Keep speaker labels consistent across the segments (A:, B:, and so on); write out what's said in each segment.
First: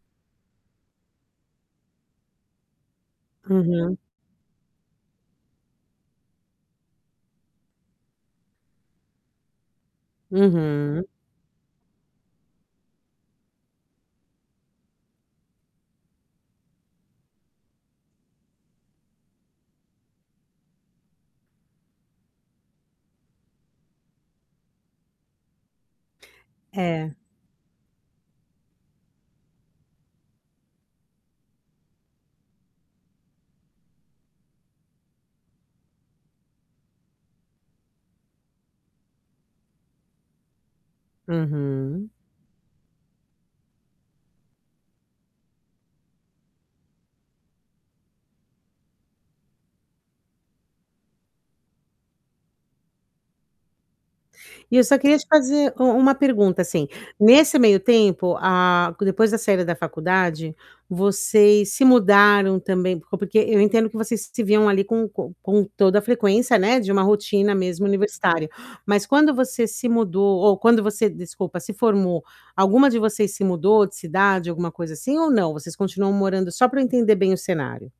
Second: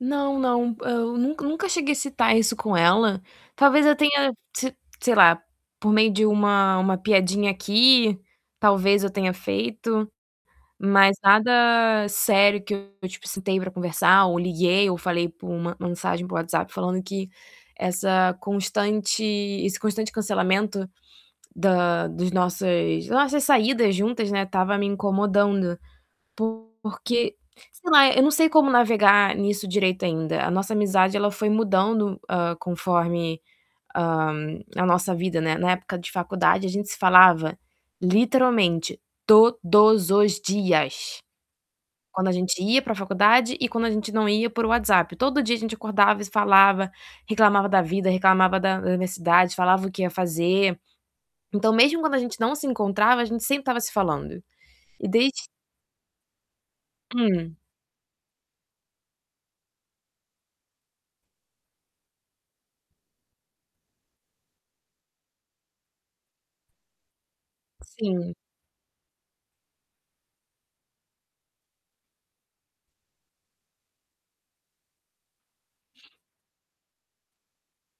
A: Não, não, eu nunca nunca cheguei a citar isso com ela, talvez eu
B: Uhum.
A: tenha, se sei lá, por meio de uma-uma piadinha aqui, talvez eu tenha feito,
B: Uhum.
A: mas nada sério que eu tipo, citei para conversar ou liguei ou falei por uma mensagem para o WhatsApp falando que essa constante esse constante cancelamento, da dos nossas das nossas saídas juntas, né, estava me incomodando,
B: É.
A: porque, sei lá, eu não sei como navegar nisso direito ainda. A nossa amizade ela foi mudando, hã, conforme a a nossa vida, né, na época de faculdade a gente se falava literalmente todos os dias.
B: Uhum.
A: Quando a gente ia para faculdade e quando a gente não ia por WhatsApp, todo dia a gente acordava e se falava, reclamava da vida, reclamava da universidade, falava o que ia fazer. Então, mesmo quando a gente não se encontrava, a gente sempre estava se falando.
B: E eu só
A: E
B: queria te
A: desde
B: fazer u uma pergunta assim.
A: Hum.
B: Nesse meio tempo, ah, c depois da saída da faculdade, vocês se mudaram também, por porque eu entendo que vocês se viam ali com com com toda a frequência, né, de uma rotina mesmo
A: Sim.
B: universitária, mas quando você se mudou, ou quando você, desculpa, se formou, alguma de vocês se mudou de cidade, alguma coisa assim ou não? Vocês continuam morando só para eu entender bem o cenário?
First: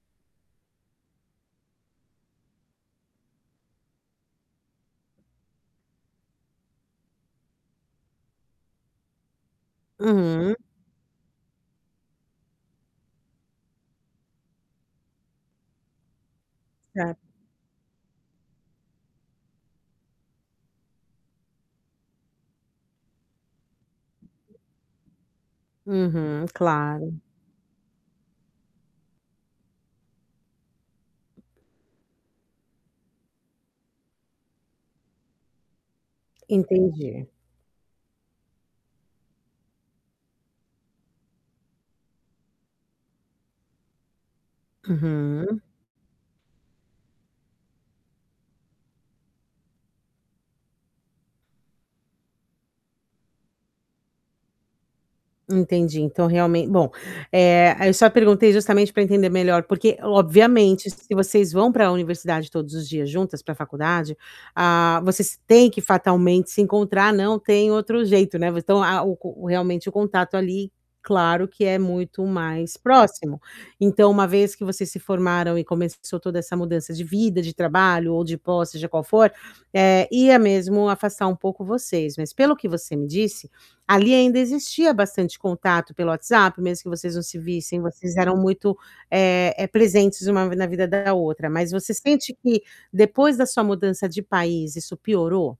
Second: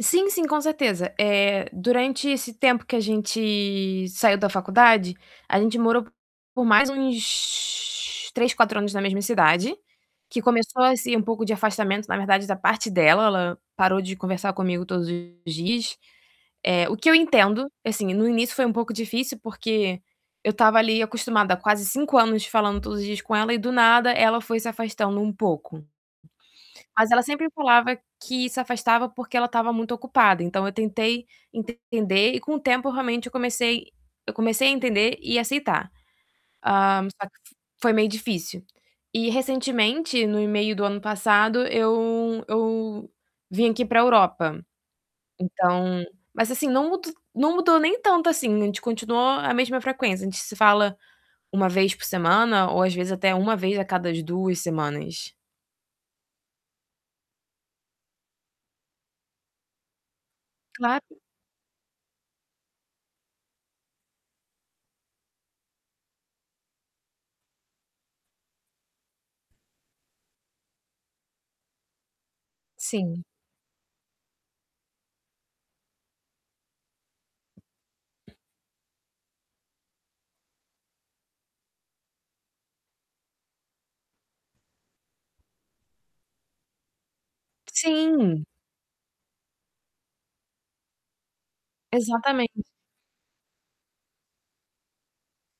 A: Sim, sim, com certeza. Eh, durante esse tempo que a gente saiu da faculdade, a gente morou por mais uns 3, 4 anos na mesma cidade, que
B: Uhum.
A: começou assim um pouco de afastamento na verdade da parte dela, ela parou de conversar comigo todos os dias. Eh, o que eu
B: Claro.
A: entendo, assim, no início foi um pouco difícil, porque eu estava ali acostumada há quase 5 anos falando todos os dias com ela e do nada ela foi se afastando um pouco.
B: Uhum,
A: Mas
B: claro.
A: ela sempre falava que se afastava, porque ela estava muito ocupada, então eu tentei entender e com o tempo realmente eu comecei eu comecei a entender e aceitar. Ah, só
B: Entendi.
A: que foi meio difícil. E, recentemente, no e-mail do ano passado, eu eu vim aqui para Europa.
B: Uhum.
A: Então, mas assim não mud não mudou nem tanto assim. A gente continua a mesma frequência. A gente se fala 1 vez por semana ou, às vezes, até 1 vez a cada 2 semanas.
B: Entendi, então realmen bom, eh, eu só perguntei justamente para entender melhor, porque, obviamente, se
A: Claro.
B: vocês vão para universidade todos os dias juntas, para faculdade, ah, vocês têm que fatalmente se encontrar, não tem outro jeito, né, v então a o o realmente o contato ali, claro que é muito mais
A: Sim.
B: próximo. Então uma vez que vocês se formaram e começou toda essa mudança de vida, de trabalho ou de posse, seja qual for, eh, ia mesmo afastar um pouco vocês, mas pelo que você me disse, ali ainda existia bastante contato pelo WhatsApp, mesmo que vocês não se vissem, vocês eram
A: Sim.
B: muito, eh eh, presentes uma v na vida da outra, mas você sente que,
A: Exatamente.
B: depois da sua mudança de país, isso piorou?